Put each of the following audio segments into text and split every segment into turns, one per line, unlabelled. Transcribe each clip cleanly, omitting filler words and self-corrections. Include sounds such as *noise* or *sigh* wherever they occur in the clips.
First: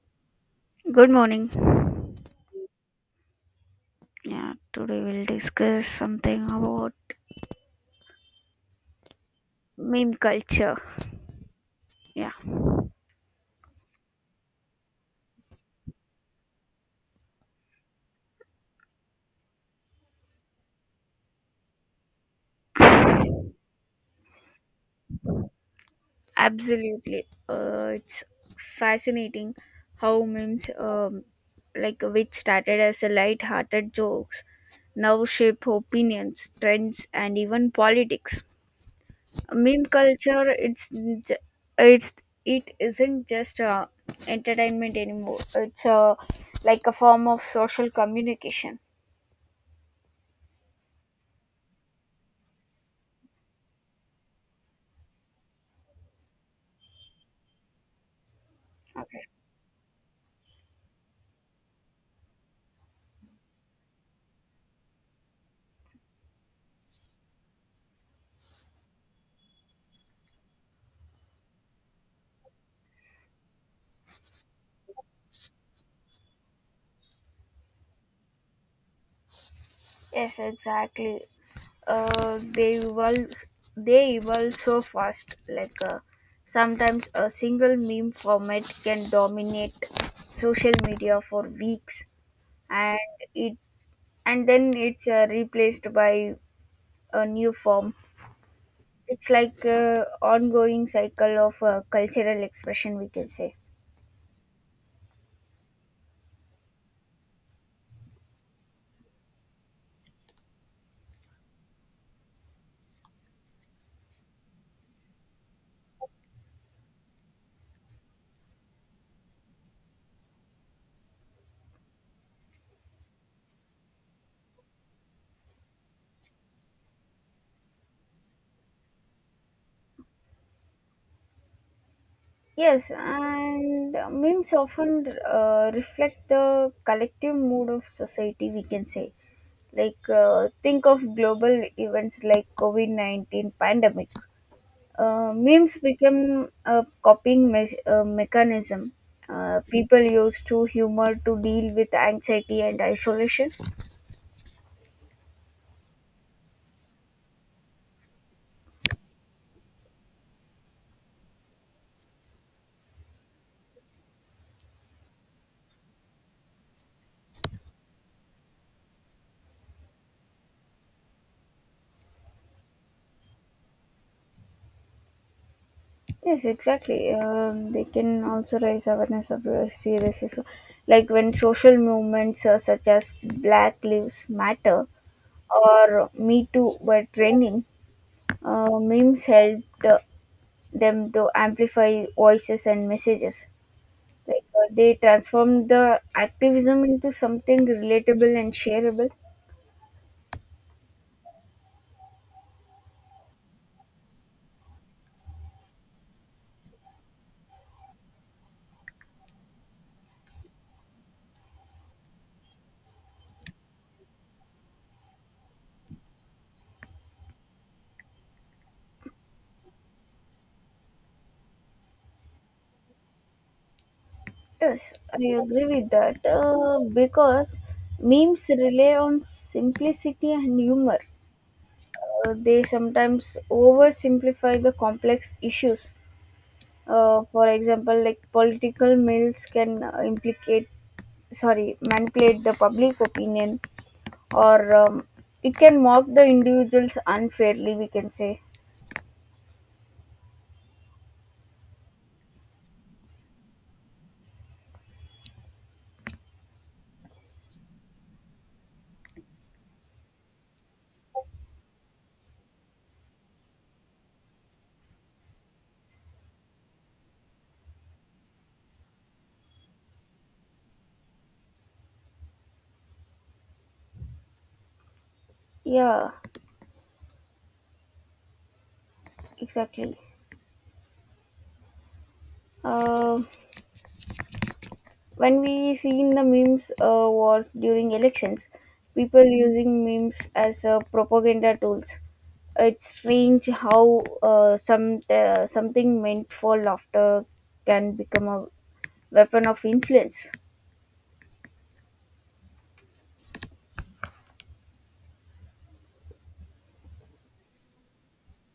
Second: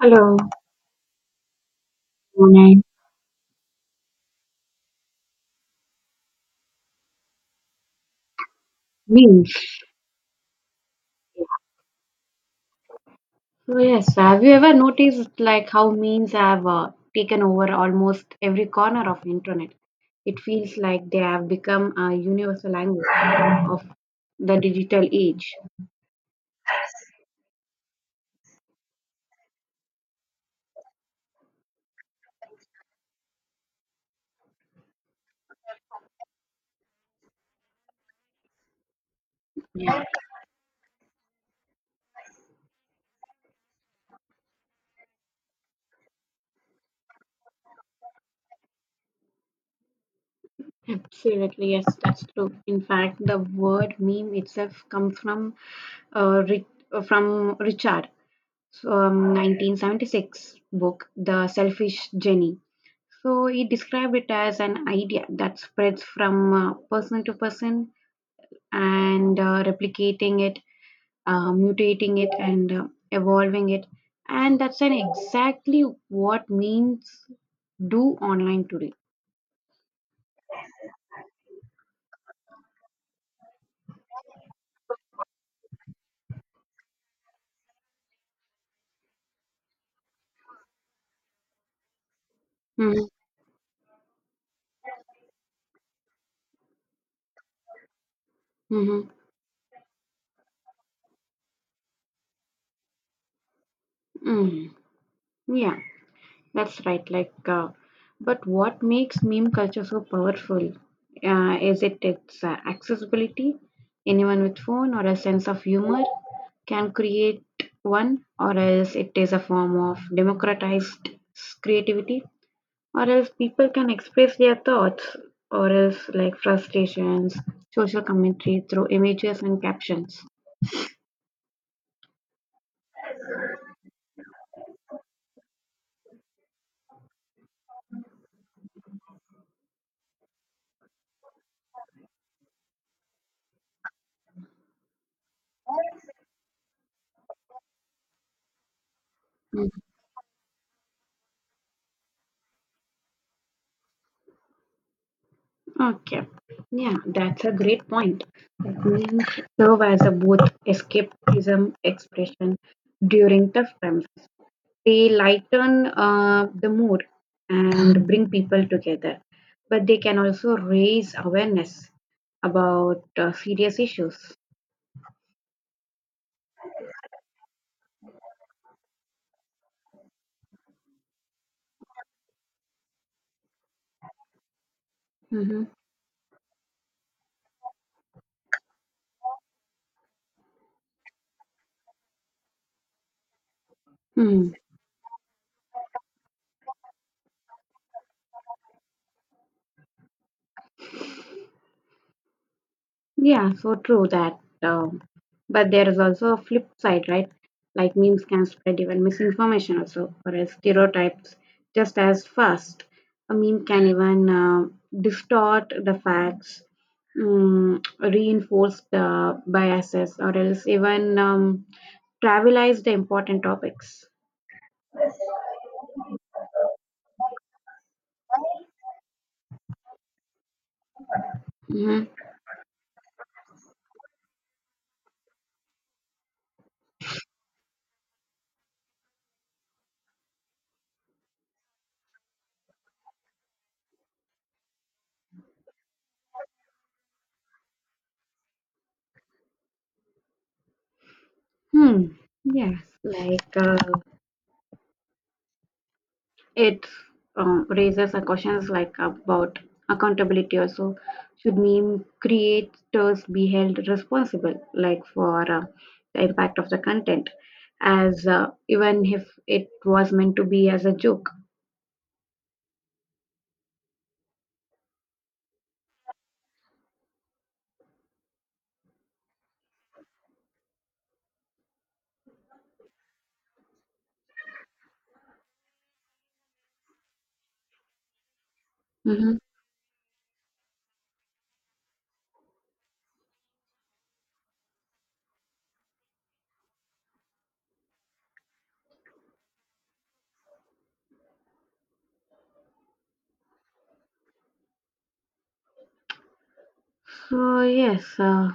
Hello,
Good morning.
morning.
Yeah, today we'll discuss something about
Memes.
meme culture. Yeah,
So yes, have you ever noticed like how memes have taken over almost every corner of internet? It feels like they have become a universal language of the digital age.
absolutely. It's fascinating how memes, like which started as a light-hearted jokes, now shape opinions, trends, and even politics. Meme
Yeah,
culture, j- it's it isn't just entertainment anymore. It's like a form of social communication.
absolutely. Yes, that's true. In fact, the word meme itself comes from uh, Ri- from Richard, 1976 book, The Selfish Jenny. So he described it as an idea that spreads from person to person and replicating it, mutating it, and evolving it. And that's an exactly what means do online today.
Yes, exactly. Uh, they evolve so fast, like sometimes a single meme format can dominate social media for weeks, and
Mm-hmm.
it and then it's replaced by a new form.
Mm-hmm.
It's like a ongoing cycle of cultural expression, we can say.
Mm. Yeah. That's right. Like, but what makes meme culture so powerful? Is it its accessibility? Anyone with phone or a sense of humor can create one, or else it is a form of democratized creativity, or else people can express their thoughts, or else like frustrations, social commentary through images and captions.
Yes, and memes often reflect the collective mood of society, we can say. Like, think of global events like covid-19 pandemic. Memes became a coping mechanism. People use to humor to deal with anxiety and isolation.
Okay. Yeah, that's a great point. That means serve as a both escapism expression during tough times. They lighten the mood and bring people together, but they can also raise awareness about serious issues.
Yes, exactly. They can also raise awareness of serious issues. Like when social movements, such as black lives matter
Mm-hmm.
or me too were trending, memes helped, them to amplify voices and messages. Like,
Hmm.
they transformed the activism into something relatable and shareable.
Yeah, so true that. But there is also a flip side, right? Like memes can spread even misinformation also, or else stereotypes just as fast. A meme can even distort the facts, reinforce the biases, or else even trivialize the important topics.
Yes, I agree with that, because memes rely on simplicity and humor.
Hmm.
They sometimes oversimplify the complex issues. For example, like political memes can implicate, sorry, manipulate the public opinion, or it can mock the individuals unfairly. We can say,
Hmm. Yes, like it raises a questions like about accountability also, should meme creators be held responsible like for the impact of the content as even if it was meant to be as a joke.
yeah, exactly. Um when we seen the memes wars during elections, people
Hmm.
using memes as propaganda tools. It's strange how, uh, something meant for laughter can become a weapon of influence.
So yes,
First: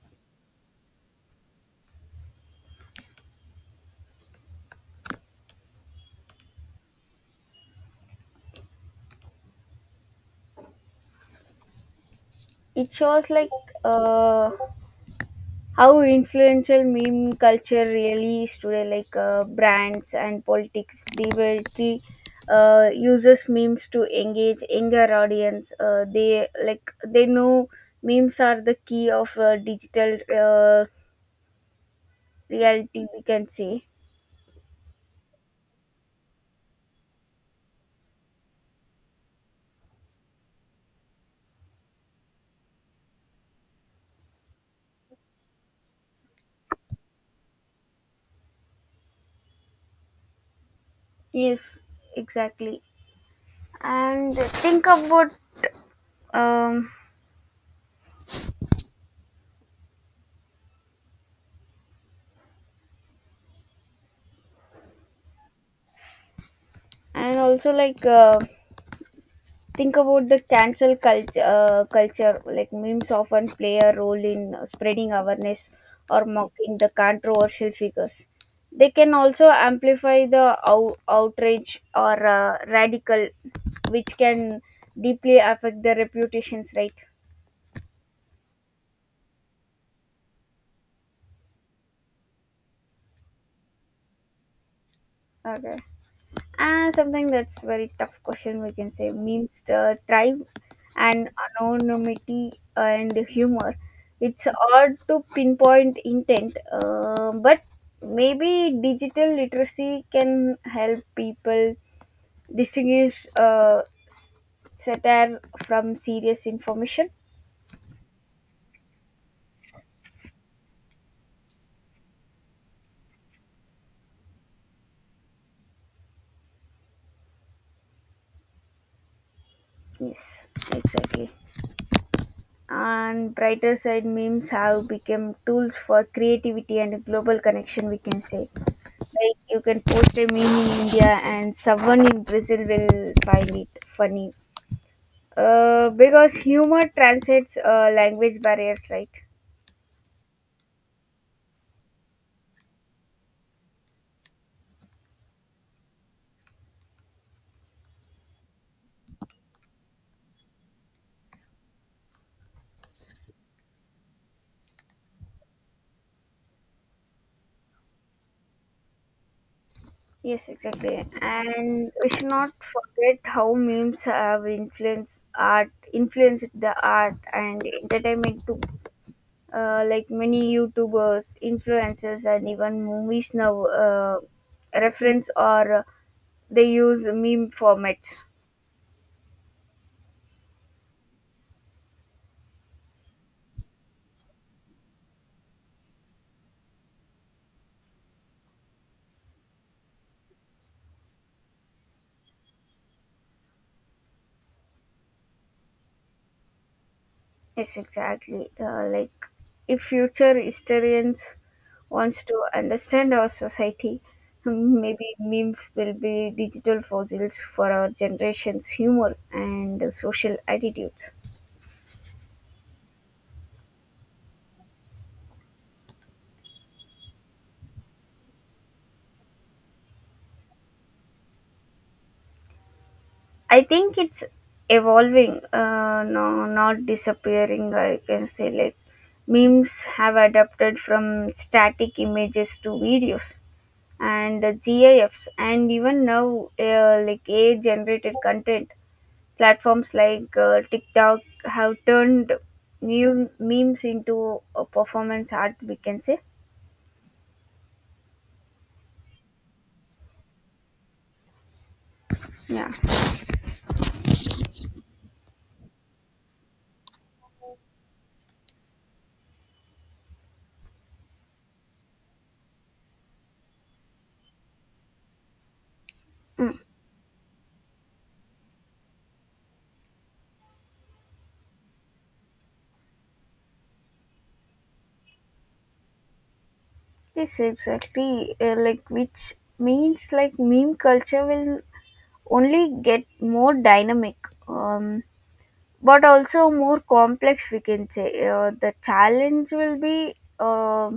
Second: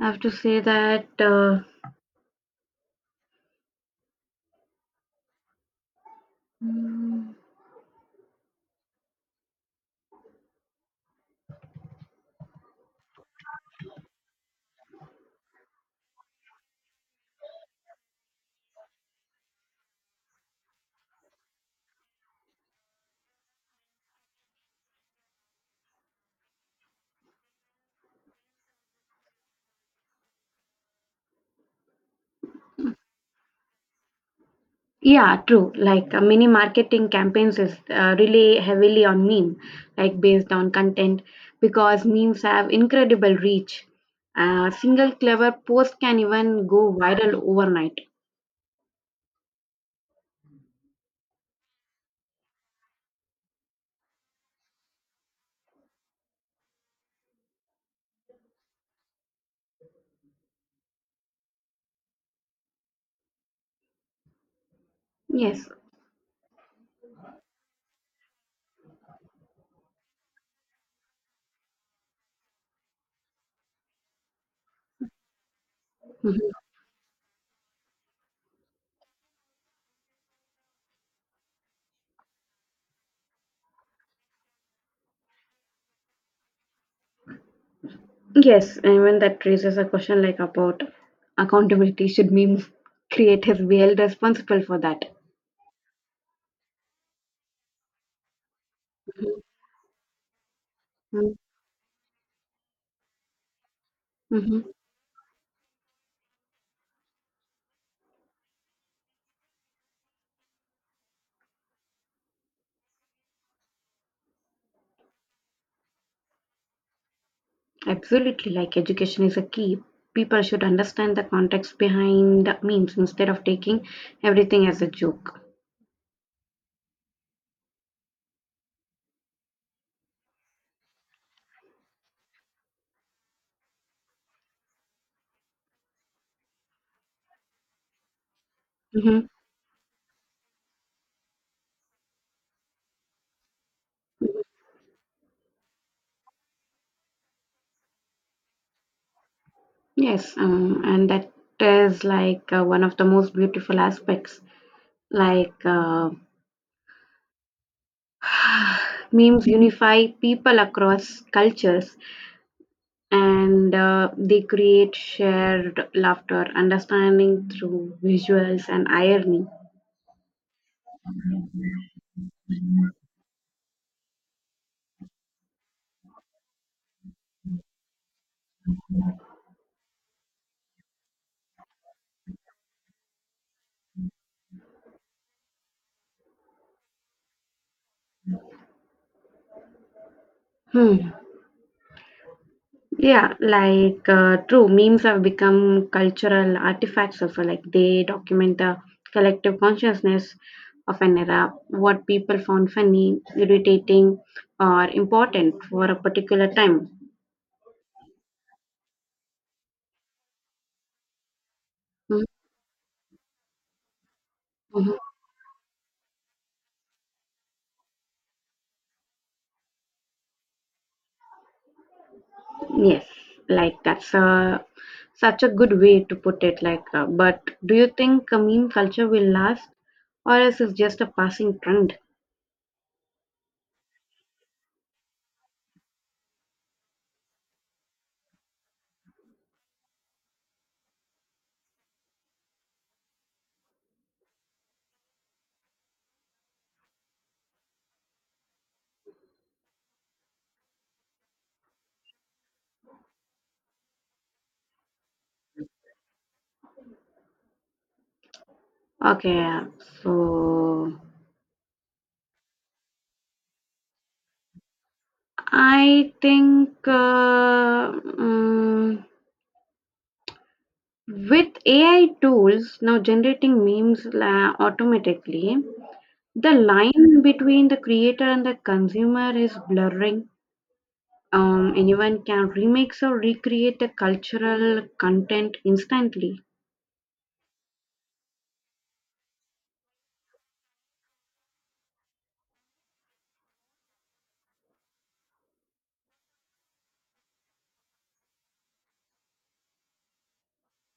I have to say that
It shows like, uh, how influential meme culture really is today. Like, brands and politics deliberately uses memes to engage younger audience. Uh, they like they know memes are the key of digital uh, reality, we can say.
Yeah, true. Like many marketing campaigns is really heavily on meme, like based on content, because memes have incredible reach. A single clever post can even go viral overnight.
Yes, exactly. And think about, um
Yes.
and also like, think about the cancel culture, culture like memes often play a role in spreading awareness or
Mhm.
mocking the controversial figures. They can also amplify the outrage or radical, which can deeply affect their reputations, right?
Yes, and when that raises a question like about accountability, should memes creators be held responsible for that?
Okay. Something that's very tough question, we can say means the tribe and
Mm-hmm.
anonymity and humor. It's
Mm-hmm.
hard to pinpoint intent, but maybe digital literacy can help people distinguish, s- satire from serious information.
Absolutely, like education is a key. People should understand the context behind the memes instead of taking everything as a joke.
Yes, exactly. And brighter side memes have become tools for creativity and global connection, we can say.
Hmm.
Like you can post a meme in India and someone in Brazil will find it funny. Because humor transcends language barriers, right?
Yes, and that is like one of the most beautiful aspects. Like memes unify people across cultures and they create shared laughter, understanding through visuals and irony.
Yes, exactly. And we should not forget how memes have influenced the art and entertainment too. Like many YouTubers, influencers, and even movies now reference or they use meme formats.
Hmm. Yeah, like true, memes have become cultural artifacts of like they document the collective consciousness of an era, what people found funny, irritating, or important for a particular time.
Yes, exactly. Like, if future historians wants
Mhm,
to understand our society, hmm,
mhm.
maybe memes will be digital fossils for our generation's humor and social attitudes.
Yes, like such a good way to put it. Like, but do you think a meme culture will last, or is it just a passing trend?
I think it's evolving, no, not disappearing. I can say, like memes have adapted from static images to videos and GIFs, and even now, like AI generated content. Platforms like, TikTok have turned memes into a performance art, we can say.
Okay, so
Yeah.
I think with AI tools now generating automatically, the
Mm.
line between the creator and the consumer is blurring. Anyone can remix or recreate the cultural content instantly.
Yes, exactly. Like, which means like meme culture will only get more dynamic, um, but also more complex. We can say, the challenge will be,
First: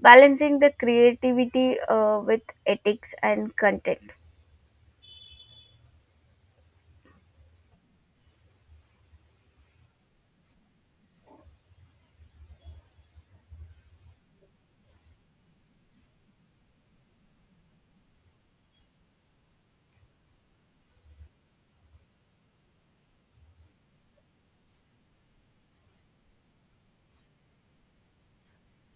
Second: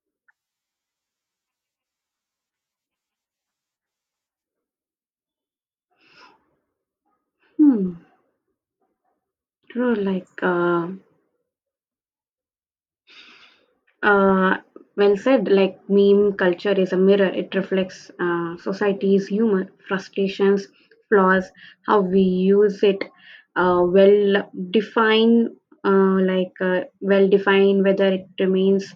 balancing the creativity with ethics and content.
Hmm, true, like Uh, well said, like meme culture is a mirror. It reflects society's humor, frustrations, flaws, how we use it, uh, well define, like well define whether it remains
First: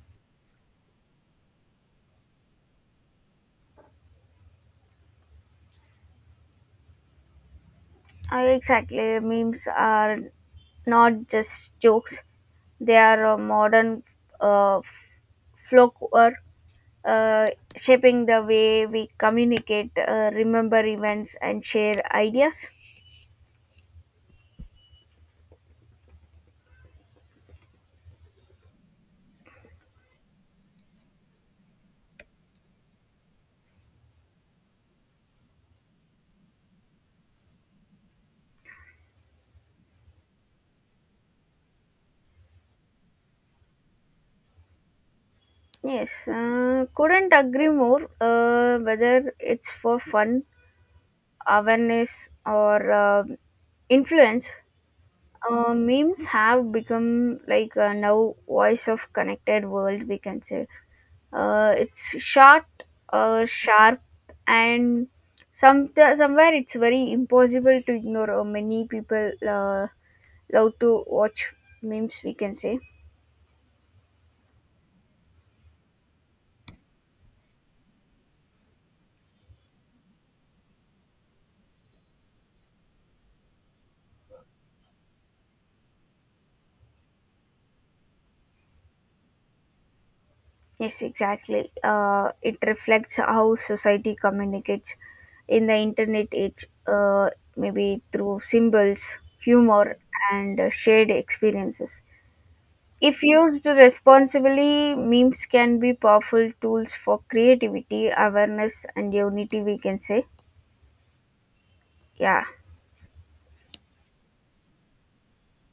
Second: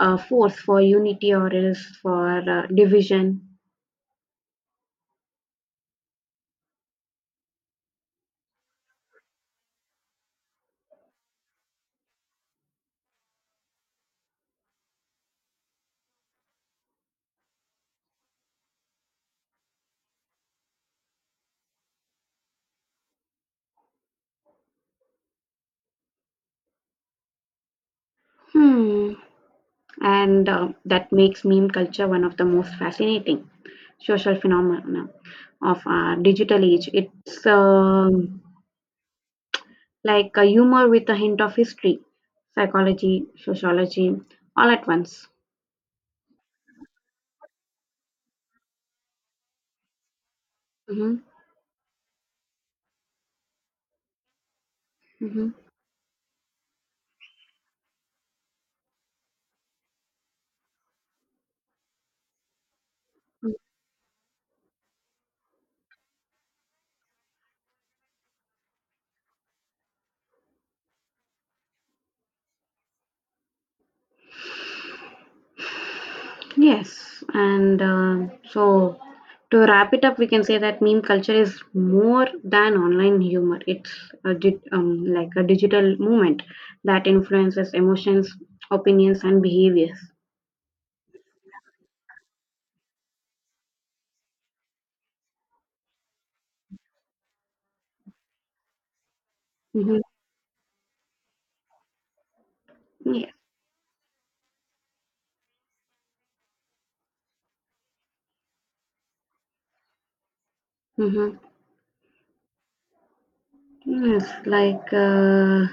a force for unity or else for division.
Exactly, memes are not just jokes; they are modern uh, folklore, uh, shaping the way we communicate, remember events, and share ideas.
Hmm. And that makes meme culture one of the most fascinating social phenomena of our digital age. It's like a humor with a hint of history, psychology, sociology, all at once.
Yes, couldn't agree more. Whether it's for fun,
Hmm.
awareness, or influence,
Hmm.
memes have become like, now voice of connected world. We can say. It's short, sharp, and some somewhere it's very impossible to ignore. Many people, love to watch memes. We can say.
Yes, and so to wrap it up, we can say that meme culture is more than online humor. It's like a digital movement that influences emotions, opinions, and behaviors.
Yes, exactly. It reflects how society communicates in the internet age. Maybe through symbols, humor,
Hmm.
and shared experiences. If
Yes.
used responsibly, memes can be powerful tools for creativity, awareness, and unity, we can say.
Mm-hmm.
Yeah,
Yes, like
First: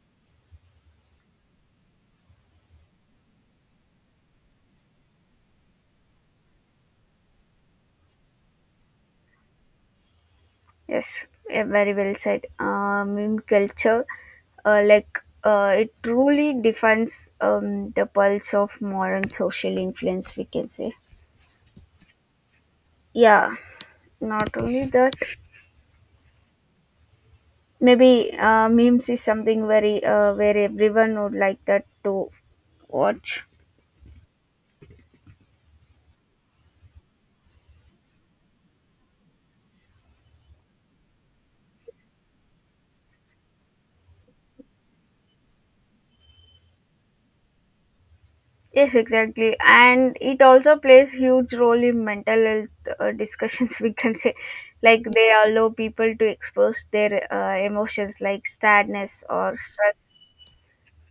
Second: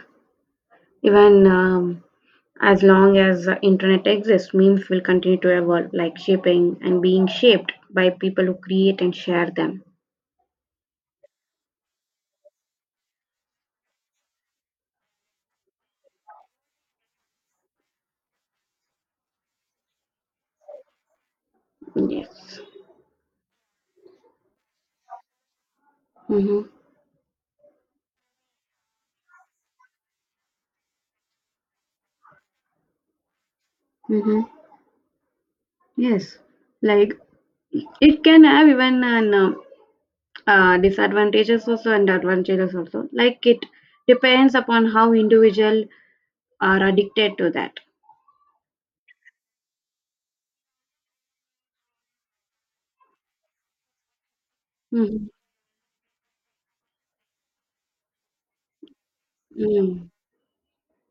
even as long as the internet exists, memes will continue to evolve, like shaping and being shaped by people who create and share them.
yes, yeah, very well said. Meme culture, like, it truly defines, the pulse of modern social influence, we can say.
Yes.
Yeah, not only that,
Mm-hmm.
maybe, memes is something very, where everyone would like that to watch.
Mm-hmm. Yes. Like it can have even an disadvantages also and advantages also. Like it depends upon how individual are addicted to that.
Yes, exactly. And it also plays huge role in mental health *laughs* discussions, we can say. Like
Mm-hmm.
they allow people to expose their emotions like sadness or stress
Mm.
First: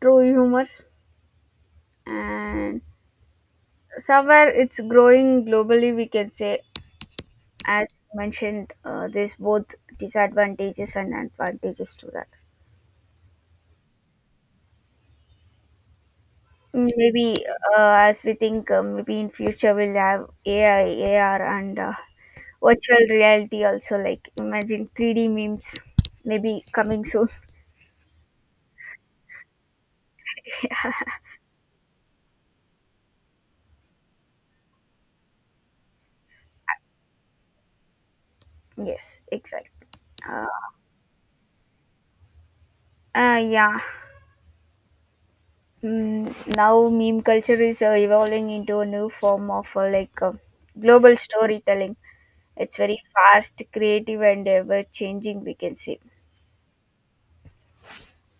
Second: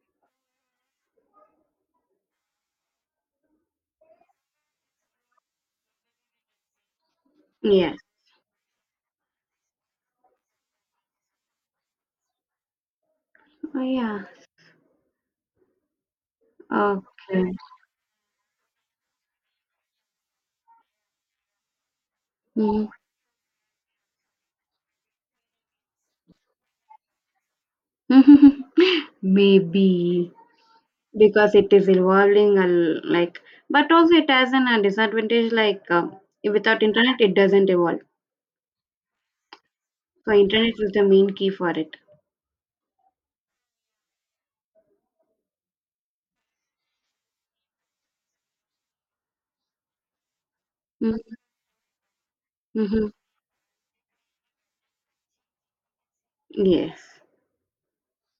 through humors. And somewhere it's growing globally, we can say. As
Yes.
you mentioned, there's both disadvantages and advantages to that.
Oh, yeah.
Maybe,
Okay.
as we think, maybe in future we'll have AI, AR, and virtual reality also, like imagine 3D memes maybe coming soon.
Mm-hmm. *laughs* Maybe. Because it is evolving like but also it has an a disadvantage like without internet it doesn't evolve.
*laughs* Yes, exactly.
So
uh,
internet is the main key for it.
yeah, mm, now meme culture is evolving into a new form of, like global
Mm-hmm.
storytelling. It's very
Mm-hmm.
fast, creative, and ever changing, we can say.
Yes.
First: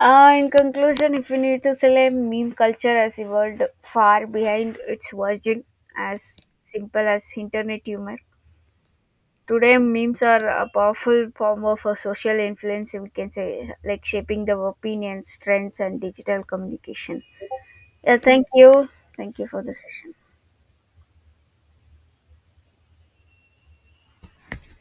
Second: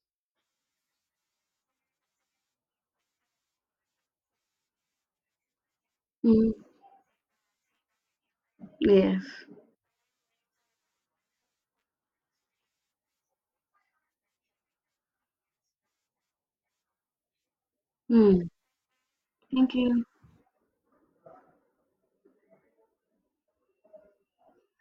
In conclusion, if we need to say, like meme culture has evolved far behind its origin as
Mm.
simple as internet humor.
Yes.
Today, memes are a powerful form of a social influence, we can say, like shaping the opinions, trends, and digital communication. Yeah, thank
Mm.
you. Thank you for the
Thank you.
session.